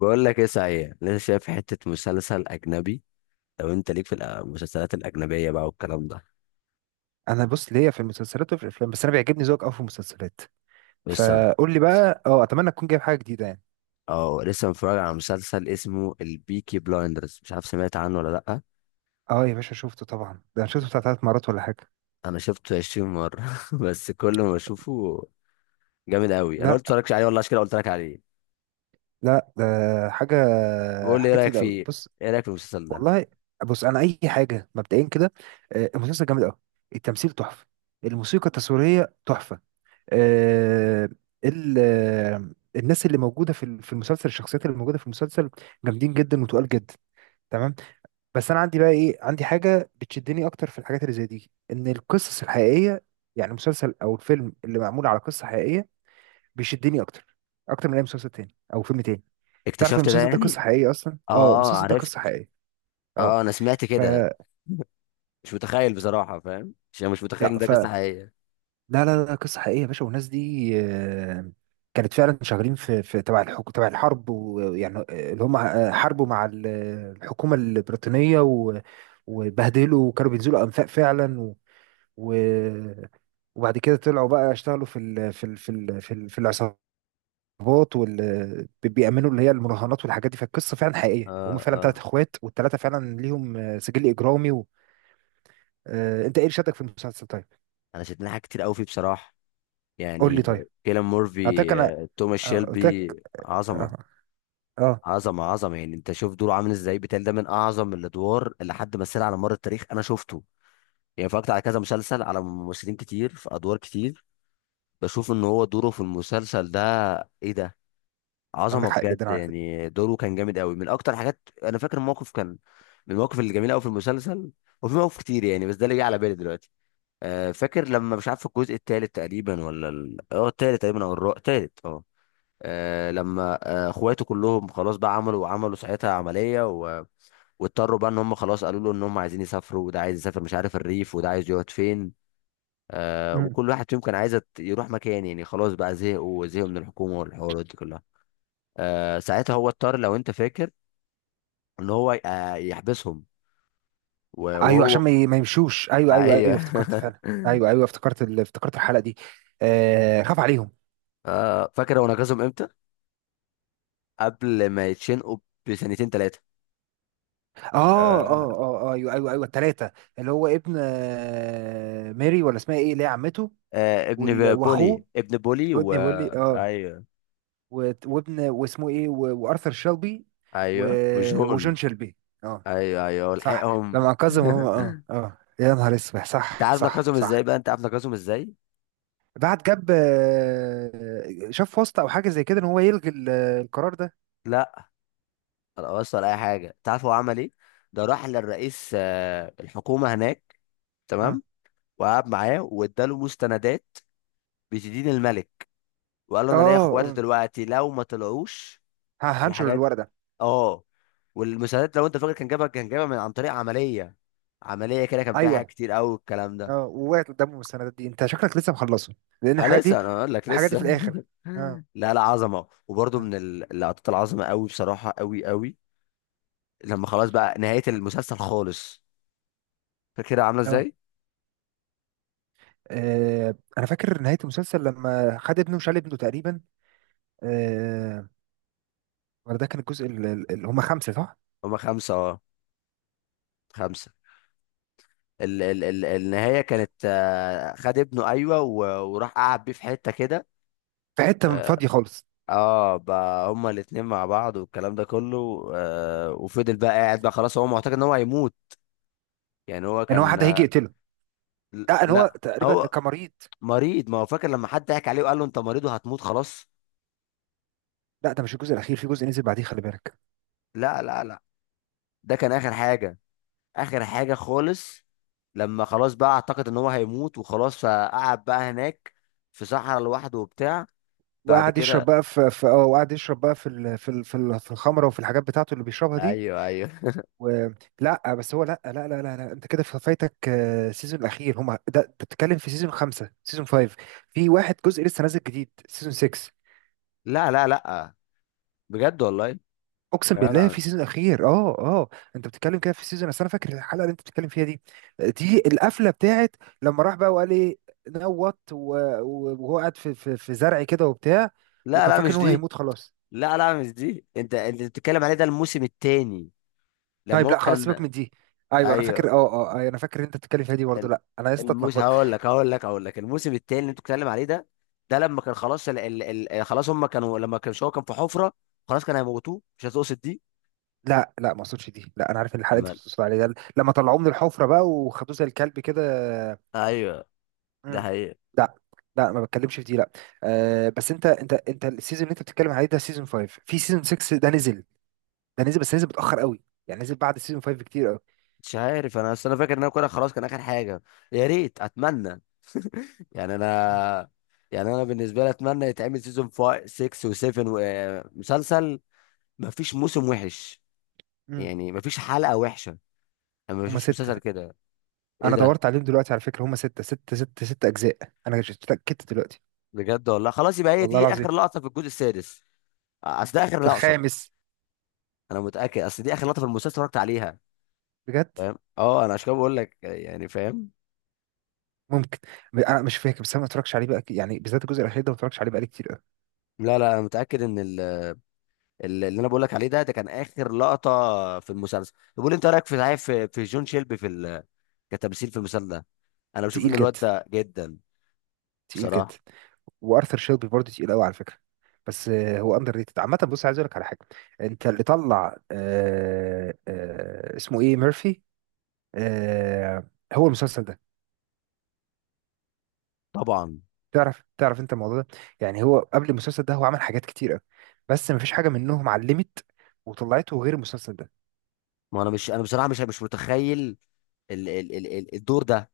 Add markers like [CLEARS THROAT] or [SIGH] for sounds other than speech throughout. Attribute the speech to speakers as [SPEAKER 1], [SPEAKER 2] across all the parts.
[SPEAKER 1] بقول لك ايه، صحيح لسه شايف حتة مسلسل أجنبي؟ لو أنت ليك في المسلسلات الأجنبية بقى والكلام ده.
[SPEAKER 2] انا بص ليا في المسلسلات وفي الافلام، بس انا بيعجبني ذوقك قوي في المسلسلات.
[SPEAKER 1] بس أنا
[SPEAKER 2] فقول لي بقى، اتمنى تكون جايب حاجه جديده يعني.
[SPEAKER 1] لسه متفرج على مسلسل اسمه البيكي بلايندرز، مش عارف سمعت عنه ولا لأ؟
[SPEAKER 2] اه، يا باشا شفته طبعا، ده انا شفته بتاع ثلاث مرات ولا حاجه.
[SPEAKER 1] أنا شفته 20 مرة [LAUGHS] بس كل ما أشوفه جامد أوي. أنا قلت
[SPEAKER 2] لا،
[SPEAKER 1] متفرجش عليه والله، عشان كده قلت لك عليه.
[SPEAKER 2] لا، ده حاجه
[SPEAKER 1] بقول لي إيه
[SPEAKER 2] حاجه
[SPEAKER 1] رأيك
[SPEAKER 2] تقيله قوي،
[SPEAKER 1] فيه؟
[SPEAKER 2] بص.
[SPEAKER 1] إيه رأيك في المسلسل ده؟
[SPEAKER 2] والله، بص انا اي حاجه مبدئيا كده. المسلسل جامد قوي. التمثيل تحفه. الموسيقى التصويريه تحفه. آه، ال آه، الناس اللي موجوده في المسلسل، الشخصيات اللي موجوده في المسلسل جامدين جدا وتقال جدا. تمام. بس انا عندي بقى ايه، عندي حاجه بتشدني اكتر في الحاجات اللي زي دي، ان القصص الحقيقيه. يعني مسلسل او الفيلم اللي معمول على قصه حقيقيه بيشدني اكتر، اكتر من اي مسلسل تاني او فيلم تاني. تعرف
[SPEAKER 1] اكتشفت ده
[SPEAKER 2] المسلسل ده قصه
[SPEAKER 1] يعني؟
[SPEAKER 2] حقيقيه اصلا؟ اه،
[SPEAKER 1] أه
[SPEAKER 2] المسلسل ده
[SPEAKER 1] عرفت.
[SPEAKER 2] قصه حقيقيه. اه،
[SPEAKER 1] أه أنا سمعت
[SPEAKER 2] ف
[SPEAKER 1] كده. [LAUGHS] مش متخيل بصراحة، فاهم؟ عشان مش متخيل إن
[SPEAKER 2] لا
[SPEAKER 1] ده
[SPEAKER 2] ف
[SPEAKER 1] قصة حقيقية.
[SPEAKER 2] لا، لا، لا، قصه حقيقيه يا باشا، والناس دي كانت فعلا شغالين في تبع الحكم، تبع الحرب، ويعني اللي هم حاربوا مع الحكومه البريطانيه، وبهدلوا، وكانوا بينزلوا انفاق فعلا و... وبعد كده طلعوا بقى يشتغلوا في العصابات، بيأمنوا اللي هي المراهنات والحاجات دي. فالقصة فعلا
[SPEAKER 1] أه
[SPEAKER 2] حقيقية، وهم فعلا ثلاث
[SPEAKER 1] أه.
[SPEAKER 2] اخوات، والثلاثة فعلا ليهم سجل إجرامي. انت ايه اللي شدك في المسلسل طيب؟
[SPEAKER 1] أنا شدني حاجات كتير أوي فيه بصراحة،
[SPEAKER 2] قول لي
[SPEAKER 1] يعني
[SPEAKER 2] طيب.
[SPEAKER 1] كيلان
[SPEAKER 2] اعتقد
[SPEAKER 1] مورفي،
[SPEAKER 2] انا،
[SPEAKER 1] توماس
[SPEAKER 2] قلت
[SPEAKER 1] شيلبي.
[SPEAKER 2] لك.
[SPEAKER 1] عظمه.
[SPEAKER 2] اه، اه.
[SPEAKER 1] عظمه يعني، انت شوف دوره عامل ازاي. بتهيألي ده من اعظم الادوار اللي حد مثلها على مر التاريخ. انا شفته يعني، اتفرجت على كذا مسلسل، على ممثلين كتير في ادوار كتير. بشوف ان هو دوره في المسلسل ده، ايه ده!
[SPEAKER 2] عندك
[SPEAKER 1] عظمه
[SPEAKER 2] حق
[SPEAKER 1] بجد،
[SPEAKER 2] جدا على فكرة.
[SPEAKER 1] يعني دوره كان جامد قوي. من اكتر حاجات، انا فاكر موقف كان من المواقف الجميله قوي في المسلسل. وفي مواقف كتير يعني، بس ده اللي جه على بالي دلوقتي. فاكر لما، مش عارف الجزء الثالث تقريبا ولا ال... اه الثالث تقريبا او الرابع. الثالث اه. آه لما آه اخواته كلهم خلاص بقى عملوا ساعتها عملية، واضطروا بقى ان هم خلاص، قالوا له ان هم عايزين يسافروا. وده عايز يسافر مش عارف الريف، وده عايز يقعد فين. آه
[SPEAKER 2] مم.
[SPEAKER 1] وكل واحد فيهم كان عايز يروح مكان. يعني خلاص بقى زهقوا من الحكومة والحوارات دي كلها. آه ساعتها هو اضطر، لو انت فاكر، ان هو يحبسهم
[SPEAKER 2] ايوه،
[SPEAKER 1] وهو.
[SPEAKER 2] عشان ما يمشوش، ايوه، ايوه، ايوه،
[SPEAKER 1] ايوه.
[SPEAKER 2] افتكرت فعلا،
[SPEAKER 1] [LAUGHS]
[SPEAKER 2] ايوه، ايوه، افتكرت الحلقة دي. آه، خاف عليهم.
[SPEAKER 1] آه، فاكر هو نقذهم امتى؟ قبل ما يتشنقوا بسنتين ثلاثة.
[SPEAKER 2] اه،
[SPEAKER 1] آه.
[SPEAKER 2] اه، اه، آه، ايوه، ايوه، ايوه، الثلاثة. اللي هو ابن ماري، ولا اسمها ايه اللي هي عمته.
[SPEAKER 1] آه ابن بولي،
[SPEAKER 2] واخوه
[SPEAKER 1] ابن بولي و
[SPEAKER 2] رودني بولي، اه.
[SPEAKER 1] ايوه
[SPEAKER 2] وابن واسمه ايه، وارثر شيلبي. و...
[SPEAKER 1] ايوه
[SPEAKER 2] وجون
[SPEAKER 1] وجون.
[SPEAKER 2] شيلبي، اه.
[SPEAKER 1] ايوه ايوه
[SPEAKER 2] صح.
[SPEAKER 1] ولحقهم.
[SPEAKER 2] لما انقذهم هم، اه،
[SPEAKER 1] [LAUGHS]
[SPEAKER 2] اه، يا نهار اسود،
[SPEAKER 1] انت
[SPEAKER 2] صح،
[SPEAKER 1] عارف
[SPEAKER 2] صح،
[SPEAKER 1] نقصهم ازاي
[SPEAKER 2] صح.
[SPEAKER 1] بقى، انت عارف نقصهم ازاي؟
[SPEAKER 2] بعد جاب شاف واسطة او حاجة زي كده، ان هو يلغي القرار ده.
[SPEAKER 1] لا ولا وصل اي حاجه. انت عارف هو عمل ايه؟ ده راح للرئيس، الحكومه هناك،
[SPEAKER 2] اه،
[SPEAKER 1] تمام. وقعد معاه واداله مستندات بتدين الملك. وقال له،
[SPEAKER 2] اه،
[SPEAKER 1] انا ليا اخواتي
[SPEAKER 2] آه.
[SPEAKER 1] دلوقتي، لو ما طلعوش
[SPEAKER 2] هنشر
[SPEAKER 1] الحاجات.
[SPEAKER 2] الورقة.
[SPEAKER 1] اه والمستندات، لو انت فاكر، كان جابها، كان جابها من عن طريق عمليه. عمليه كده كان فيها حاجات
[SPEAKER 2] ايوه،
[SPEAKER 1] كتير قوي الكلام
[SPEAKER 2] اه،
[SPEAKER 1] ده.
[SPEAKER 2] ووقعت قدامهم السندات دي. انت شكلك لسه مخلصه، لان
[SPEAKER 1] اه
[SPEAKER 2] الحاجات دي
[SPEAKER 1] لسه، انا اقول لك
[SPEAKER 2] الحاجات دي
[SPEAKER 1] لسه.
[SPEAKER 2] في
[SPEAKER 1] [LAUGHS]
[SPEAKER 2] الاخر، اه،
[SPEAKER 1] لا لا، عظمه. وبرده
[SPEAKER 2] اه،
[SPEAKER 1] من اللقطات العظمه قوي، بصراحه قوي قوي. لما خلاص بقى نهايه المسلسل خالص، فاكرها عامله
[SPEAKER 2] آه.
[SPEAKER 1] ازاي؟
[SPEAKER 2] انا فاكر نهايه المسلسل، لما خد ابنه وشال ابنه تقريبا. آه، ولا ده كان الجزء اللي هم خمسه، صح؟
[SPEAKER 1] هما خمسه اه، خمسه. ال النهايه كانت، خد ابنه، ايوه، وراح قعد بيه في حته كده.
[SPEAKER 2] في حته
[SPEAKER 1] اه،
[SPEAKER 2] فاضيه خالص.
[SPEAKER 1] بقى هما الاتنين مع بعض والكلام ده كله. آه، وفضل بقى قاعد بقى خلاص، هو معتقد ان هو هيموت. يعني هو
[SPEAKER 2] ان
[SPEAKER 1] كان،
[SPEAKER 2] واحد هيجي يقتله. لا، ان هو
[SPEAKER 1] لا
[SPEAKER 2] تقريبا
[SPEAKER 1] هو
[SPEAKER 2] كان مريض.
[SPEAKER 1] مريض. ما هو فاكر لما حد ضحك عليه وقال له انت مريض وهتموت خلاص.
[SPEAKER 2] لا، ده مش الجزء الاخير، في جزء نزل بعديه، خلي بالك.
[SPEAKER 1] لا لا لا، ده كان اخر حاجه، اخر حاجه خالص. لما خلاص بقى اعتقد ان هو هيموت وخلاص، فقعد بقى هناك في صحراء لوحده وبتاع. بعد كده.
[SPEAKER 2] وقعد يشرب بقى في الخمره وفي الحاجات بتاعته اللي بيشربها دي
[SPEAKER 1] ايوه ايوه.
[SPEAKER 2] و... لا بس هو، لا، لا، لا، لا, لا. انت كده فايتك سيزون الاخير هم ده. أنت بتتكلم في سيزون 5، سيزون فايف. في واحد جزء لسه نازل جديد، سيزون 6.
[SPEAKER 1] لا لا لا، بجد والله يا
[SPEAKER 2] اقسم بالله
[SPEAKER 1] جدع.
[SPEAKER 2] في سيزون اخير، اه، اه. انت بتتكلم كده في سيزون، اصل انا فاكر الحلقه اللي انت بتتكلم فيها دي، دي القفله بتاعت لما راح بقى وقال ايه، نوت وهو قاعد في زرع كده وبتاع،
[SPEAKER 1] لا
[SPEAKER 2] وكان
[SPEAKER 1] لا
[SPEAKER 2] فاكر
[SPEAKER 1] مش
[SPEAKER 2] ان هو
[SPEAKER 1] دي.
[SPEAKER 2] هيموت خلاص.
[SPEAKER 1] لا لا مش دي، انت بتتكلم عليه ده الموسم الثاني، لما
[SPEAKER 2] طيب،
[SPEAKER 1] هو
[SPEAKER 2] لا، خلاص سيبك
[SPEAKER 1] كان.
[SPEAKER 2] من دي. ايوه، انا فاكر، اه،
[SPEAKER 1] ايوه،
[SPEAKER 2] اه، أيوة، انا فاكر إن انت بتتكلم فيها دي برضه،
[SPEAKER 1] ال-
[SPEAKER 2] لا انا لسه
[SPEAKER 1] الموسم،
[SPEAKER 2] اتلخبطت.
[SPEAKER 1] هقول لك الموسم الثاني اللي انت بتتكلم عليه ده. ده لما كان خلاص، خلاص هم كانوا، لما كان هو كان في حفره، خلاص كان هيموتوه. مش هتقصد دي؟
[SPEAKER 2] لا، لا، ما اقصدش دي، لا، انا عارف ان الحلقه اللي انت بتقصد عليها ده لما طلعوه من الحفره بقى وخدوه زي الكلب كده.
[SPEAKER 1] ايوه. ده
[SPEAKER 2] مم.
[SPEAKER 1] حقيقة.
[SPEAKER 2] لا، لا، ما بتكلمش في دي، لا. بس انت السيزون اللي انت بتتكلم عليه ده سيزون 5، في سيزون 6 ده نزل. ده نزل، بس نزل متأخر قوي. يعني نزل بعد سيزون 5 بكتير قوي.
[SPEAKER 1] مش عارف، انا اصل انا فاكر ان انا كده خلاص كان اخر حاجه. يا ريت، اتمنى، يعني
[SPEAKER 2] مم.
[SPEAKER 1] انا، يعني انا بالنسبه لي اتمنى يتعمل سيزون 5، 6 و7 ومسلسل. ما فيش موسم وحش،
[SPEAKER 2] مم.
[SPEAKER 1] يعني ما فيش حلقه وحشه. انا ما
[SPEAKER 2] هما
[SPEAKER 1] بشوفش
[SPEAKER 2] 6.
[SPEAKER 1] مسلسل كده. ايه
[SPEAKER 2] أنا
[SPEAKER 1] ده!
[SPEAKER 2] دورت عليهم دلوقتي على فكرة، هما ستة، ستة، ستة، ستة أجزاء. أنا اتأكدت دلوقتي.
[SPEAKER 1] بجد والله، خلاص يبقى هي
[SPEAKER 2] والله
[SPEAKER 1] دي
[SPEAKER 2] العظيم.
[SPEAKER 1] اخر لقطه في الجزء السادس. اصل ده اخر
[SPEAKER 2] في
[SPEAKER 1] لقطه.
[SPEAKER 2] الخامس.
[SPEAKER 1] انا متاكد، اصل دي اخر لقطه في المسلسل اتفرجت عليها،
[SPEAKER 2] بجد.
[SPEAKER 1] فاهم؟ اه، انا عشان كده بقول لك، يعني فاهم.
[SPEAKER 2] ممكن، أنا مش فاكر، بس أنا ما اتفرجش عليه بقى، يعني بالذات الجزء الأخير ده، ما اتفرجش عليه بقالي كتير قوي.
[SPEAKER 1] لا لا، انا متاكد ان اللي انا بقول لك عليه ده، ده كان اخر لقطه في المسلسل. طب قول لي انت رايك في، صحيح، في في جون شيلبي في كتمثيل في المسلسل ده. انا بشوف
[SPEAKER 2] تقيل
[SPEAKER 1] ان الواد
[SPEAKER 2] جدا،
[SPEAKER 1] ده جدا
[SPEAKER 2] تقيل جدا.
[SPEAKER 1] بصراحه.
[SPEAKER 2] وارثر شيلبي برضه تقيل قوي، على فكره. بس هو اندر ريتد عامه، بص عايز اقول لك على حاجه. انت اللي طلع، اسمه ايه، ميرفي. آه، هو المسلسل ده.
[SPEAKER 1] طبعا.
[SPEAKER 2] تعرف انت الموضوع ده؟ يعني هو قبل المسلسل ده، هو عمل حاجات كتير قوي، بس مفيش حاجه منهم علمت وطلعته غير المسلسل ده.
[SPEAKER 1] ما انا مش، انا بصراحه مش متخيل الدور ده.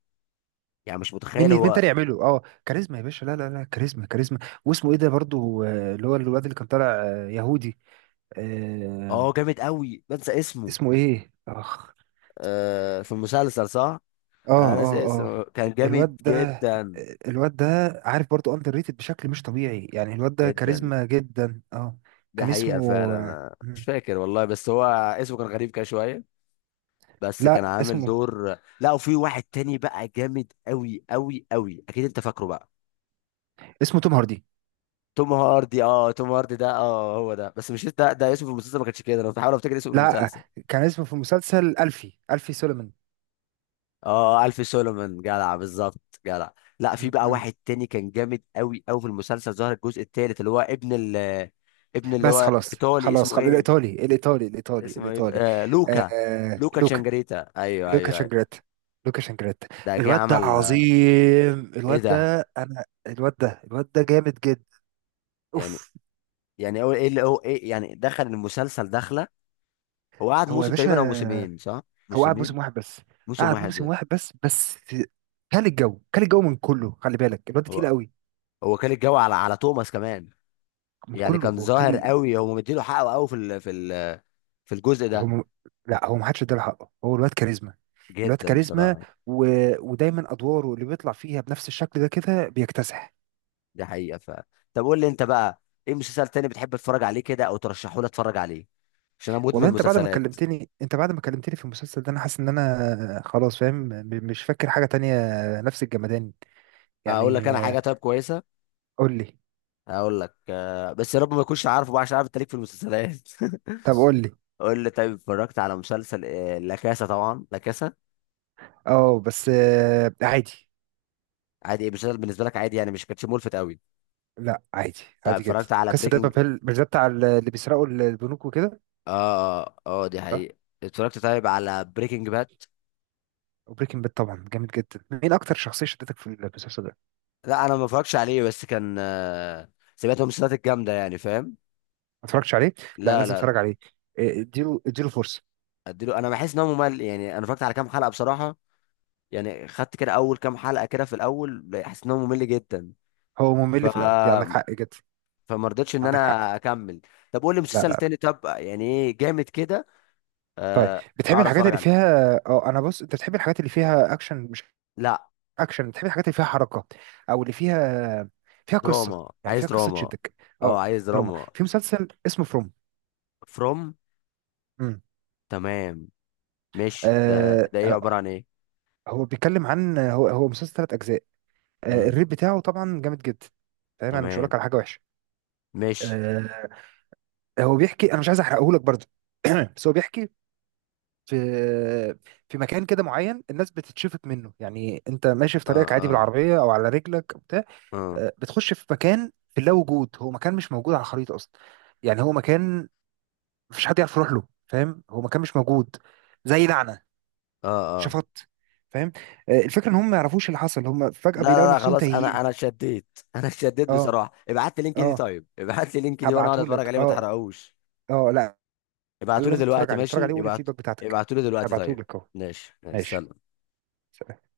[SPEAKER 1] يعني مش متخيل
[SPEAKER 2] مين
[SPEAKER 1] هو.
[SPEAKER 2] تاني يعمله؟ اه، كاريزما يا باشا، لا، لا، لا، كاريزما، كاريزما. واسمه ايه ده برضه، اللي هو الواد اللي كان طالع يهودي. آه،
[SPEAKER 1] اه جامد قوي، بنسى اسمه.
[SPEAKER 2] اسمه ايه، اخ.
[SPEAKER 1] آه، في المسلسل صح.
[SPEAKER 2] اه،
[SPEAKER 1] انا ناسي
[SPEAKER 2] اه،
[SPEAKER 1] اسمه،
[SPEAKER 2] اه.
[SPEAKER 1] كان جامد
[SPEAKER 2] الواد ده
[SPEAKER 1] جدا.
[SPEAKER 2] الواد ده عارف برضو اندر ريتد بشكل مش طبيعي، يعني الواد ده
[SPEAKER 1] جدا،
[SPEAKER 2] كاريزما جدا، اه.
[SPEAKER 1] ده
[SPEAKER 2] كان
[SPEAKER 1] حقيقه
[SPEAKER 2] اسمه
[SPEAKER 1] فعلا. أنا مش فاكر والله، بس هو اسمه كان غريب كده شويه. بس كان
[SPEAKER 2] لا،
[SPEAKER 1] عامل
[SPEAKER 2] اسمه
[SPEAKER 1] دور. لا، وفي واحد تاني بقى جامد قوي قوي قوي، اكيد انت فاكره بقى.
[SPEAKER 2] اسمه توم هاردي.
[SPEAKER 1] توم هاردي. اه توم هاردي ده، اه هو ده. بس مش ده، ده اسمه في المسلسل ما كانش كده. انا بحاول افتكر اسمه في
[SPEAKER 2] لا،
[SPEAKER 1] المسلسل.
[SPEAKER 2] كان اسمه في مسلسل ألفي سوليمان.
[SPEAKER 1] اه، الف سولومون، جدع بالظبط، جدع. لا، في
[SPEAKER 2] م-
[SPEAKER 1] بقى
[SPEAKER 2] م.
[SPEAKER 1] واحد تاني كان جامد قوي قوي في المسلسل، ظهر الجزء الثالث، اللي هو ابن ابن، اللي
[SPEAKER 2] بس
[SPEAKER 1] هو
[SPEAKER 2] خلاص،
[SPEAKER 1] ايطالي،
[SPEAKER 2] خلاص،
[SPEAKER 1] اسمه
[SPEAKER 2] خلاص،
[SPEAKER 1] ايه.
[SPEAKER 2] الإيطالي، الإيطالي، الإيطالي،
[SPEAKER 1] اسمه ايه،
[SPEAKER 2] الإيطالي.
[SPEAKER 1] آه لوكا.
[SPEAKER 2] آه،
[SPEAKER 1] لوكا
[SPEAKER 2] لوكا.
[SPEAKER 1] تشانجريتا، ايوه
[SPEAKER 2] لوكا
[SPEAKER 1] ايوه ايوه.
[SPEAKER 2] شانجريتا، لوكا شانجريتا.
[SPEAKER 1] ده جه
[SPEAKER 2] الواد ده
[SPEAKER 1] عمل،
[SPEAKER 2] عظيم،
[SPEAKER 1] ايه ده!
[SPEAKER 2] الواد ده جامد جدا.
[SPEAKER 1] يعني،
[SPEAKER 2] أوف.
[SPEAKER 1] يعني هو ايه اللي هو ايه. يعني دخل المسلسل دخله، هو قعد
[SPEAKER 2] هو يا
[SPEAKER 1] موسم
[SPEAKER 2] باشا،
[SPEAKER 1] تقريبا او موسمين صح.
[SPEAKER 2] هو قعد
[SPEAKER 1] موسمين،
[SPEAKER 2] موسم واحد بس.
[SPEAKER 1] موسم
[SPEAKER 2] قعد موسم
[SPEAKER 1] واحد.
[SPEAKER 2] واحد بس. كان الجو من كله، خلي بالك الواد
[SPEAKER 1] هو
[SPEAKER 2] تقيل قوي.
[SPEAKER 1] هو كان الجو على على توماس كمان.
[SPEAKER 2] من
[SPEAKER 1] يعني
[SPEAKER 2] كله
[SPEAKER 1] كان
[SPEAKER 2] هو
[SPEAKER 1] ظاهر
[SPEAKER 2] كان،
[SPEAKER 1] قوي، هو مديله حقه قوي في الجزء
[SPEAKER 2] هو
[SPEAKER 1] ده.
[SPEAKER 2] م... لا، هو ما حدش اداله حقه، هو الواد كاريزما. الواد
[SPEAKER 1] جدا
[SPEAKER 2] كاريزما
[SPEAKER 1] بصراحه.
[SPEAKER 2] و... ودايما ادواره اللي بيطلع فيها بنفس الشكل ده كده بيكتسح.
[SPEAKER 1] دي حقيقه. ف طب قول لي انت بقى، ايه مسلسل تاني بتحب تتفرج عليه كده، او ترشحه لي اتفرج عليه، عشان انا مدمن
[SPEAKER 2] والله انت بعد ما
[SPEAKER 1] مسلسلات.
[SPEAKER 2] كلمتني انت بعد ما كلمتني في المسلسل ده، انا حاسس ان انا خلاص فاهم، مش فاكر حاجة تانية. نفس الجمدان.
[SPEAKER 1] اقول لك
[SPEAKER 2] يعني
[SPEAKER 1] انا
[SPEAKER 2] آه،
[SPEAKER 1] حاجه طيب كويسه.
[SPEAKER 2] قول لي.
[SPEAKER 1] اقول لك، بس يا رب ما يكونش عارفه بقى، عشان عارف انت ليك في المسلسلات. [LAUGHS]
[SPEAKER 2] طب قول لي.
[SPEAKER 1] قول لي طيب، اتفرجت على مسلسل، لا كاسا؟ طبعا لا كاسا.
[SPEAKER 2] اه، بس عادي.
[SPEAKER 1] عادي. إيه، مسلسل بالنسبه لك عادي يعني، مش كانش ملفت قوي؟
[SPEAKER 2] لا، عادي.
[SPEAKER 1] طيب
[SPEAKER 2] عادي جدا.
[SPEAKER 1] اتفرجت على
[SPEAKER 2] كاسا ده
[SPEAKER 1] بريكنج؟
[SPEAKER 2] بابيل؟ مش ده بتاع اللي بيسرقوا البنوك وكده؟
[SPEAKER 1] اه اه اه، دي
[SPEAKER 2] صح.
[SPEAKER 1] حقيقة. اتفرجت طيب على بريكنج باد؟
[SPEAKER 2] وبريكنج باد طبعا جامد جدا، مين اكتر شخصيه شدتك في المسلسل ده؟ ما
[SPEAKER 1] لا، انا ما اتفرجش عليه، بس كان، سمعت من المسلسلات الجامدة يعني، فاهم.
[SPEAKER 2] اتفرجتش عليه؟ لا،
[SPEAKER 1] لا
[SPEAKER 2] لازم
[SPEAKER 1] لا لا.
[SPEAKER 2] اتفرج عليه. إيه، اديله فرصه.
[SPEAKER 1] اديله. انا بحس ان هو ممل، يعني انا اتفرجت على كام حلقة بصراحة. يعني خدت كده اول كام حلقة كده، في الاول حسيت ان هو ممل جدا.
[SPEAKER 2] هو
[SPEAKER 1] ف
[SPEAKER 2] ممل في الاول، دي عندك حق جدا.
[SPEAKER 1] فما رضيتش ان
[SPEAKER 2] عندك حق.
[SPEAKER 1] انا اكمل. طب قول لي
[SPEAKER 2] لا، لا،
[SPEAKER 1] مسلسل
[SPEAKER 2] لا.
[SPEAKER 1] تاني طب، يعني ايه جامد كده؟
[SPEAKER 2] طيب.
[SPEAKER 1] آه،
[SPEAKER 2] بتحب
[SPEAKER 1] اقعد
[SPEAKER 2] الحاجات
[SPEAKER 1] اتفرج
[SPEAKER 2] اللي
[SPEAKER 1] عليه.
[SPEAKER 2] فيها، انا بص، انت بتحب الحاجات اللي فيها اكشن، مش
[SPEAKER 1] لا
[SPEAKER 2] اكشن، بتحب الحاجات اللي فيها حركه، او اللي فيها فيها قصه،
[SPEAKER 1] دراما،
[SPEAKER 2] يعني
[SPEAKER 1] عايز
[SPEAKER 2] فيها قصه
[SPEAKER 1] دراما.
[SPEAKER 2] تشدك.
[SPEAKER 1] اه
[SPEAKER 2] اه.
[SPEAKER 1] عايز
[SPEAKER 2] دراما؟
[SPEAKER 1] دراما.
[SPEAKER 2] في مسلسل اسمه فروم.
[SPEAKER 1] فروم. تمام. مش ده، ده ايه،
[SPEAKER 2] امم
[SPEAKER 1] عبارة عن ايه؟
[SPEAKER 2] هو بيتكلم عن هو مسلسل ثلاث اجزاء.
[SPEAKER 1] امم
[SPEAKER 2] الريت بتاعه طبعا جامد جدا. فاهم، انا مش هقول
[SPEAKER 1] تمام.
[SPEAKER 2] لك على حاجه وحشه.
[SPEAKER 1] مش
[SPEAKER 2] آه، هو بيحكي انا مش عايز احرقه لك برضه. [CLEARS THROAT] بس هو بيحكي، في في مكان كده معين، الناس بتتشفط منه، يعني انت ماشي في
[SPEAKER 1] اه
[SPEAKER 2] طريقك عادي
[SPEAKER 1] اه
[SPEAKER 2] بالعربيه او على رجلك أو بتاع،
[SPEAKER 1] اه
[SPEAKER 2] بتخش في مكان في اللا وجود، هو مكان مش موجود على الخريطه اصلا. يعني هو مكان مفيش حد يعرف يروح له، فاهم، هو مكان مش موجود، زي لعنه،
[SPEAKER 1] اه اه،
[SPEAKER 2] شفط، فاهم. الفكره ان هم ما يعرفوش اللي حصل، هم فجاه
[SPEAKER 1] لا
[SPEAKER 2] بيلاقوا
[SPEAKER 1] لا لا
[SPEAKER 2] نفسهم
[SPEAKER 1] خلاص. انا
[SPEAKER 2] تايهين.
[SPEAKER 1] انا شديت. [LAUGHS] انا شديت
[SPEAKER 2] اه،
[SPEAKER 1] بصراحة، ابعت لي لينك دي
[SPEAKER 2] اه،
[SPEAKER 1] طيب، ابعت لي لينك دي وانا اقعد اتفرج
[SPEAKER 2] هبعتهولك،
[SPEAKER 1] عليه، ما
[SPEAKER 2] اه،
[SPEAKER 1] تحرقوش.
[SPEAKER 2] اه، لا،
[SPEAKER 1] ابعتوا لي
[SPEAKER 2] لازم تتفرج
[SPEAKER 1] دلوقتي،
[SPEAKER 2] عليه، اتفرج عليه
[SPEAKER 1] ماشي
[SPEAKER 2] وقول
[SPEAKER 1] ابعت.
[SPEAKER 2] الفيدباك بتاعتك.
[SPEAKER 1] ابعتوا لي دلوقتي طيب.
[SPEAKER 2] هبعتهولك اهو.
[SPEAKER 1] ماشي ماشي.
[SPEAKER 2] ماشي،
[SPEAKER 1] سلام.
[SPEAKER 2] سلام.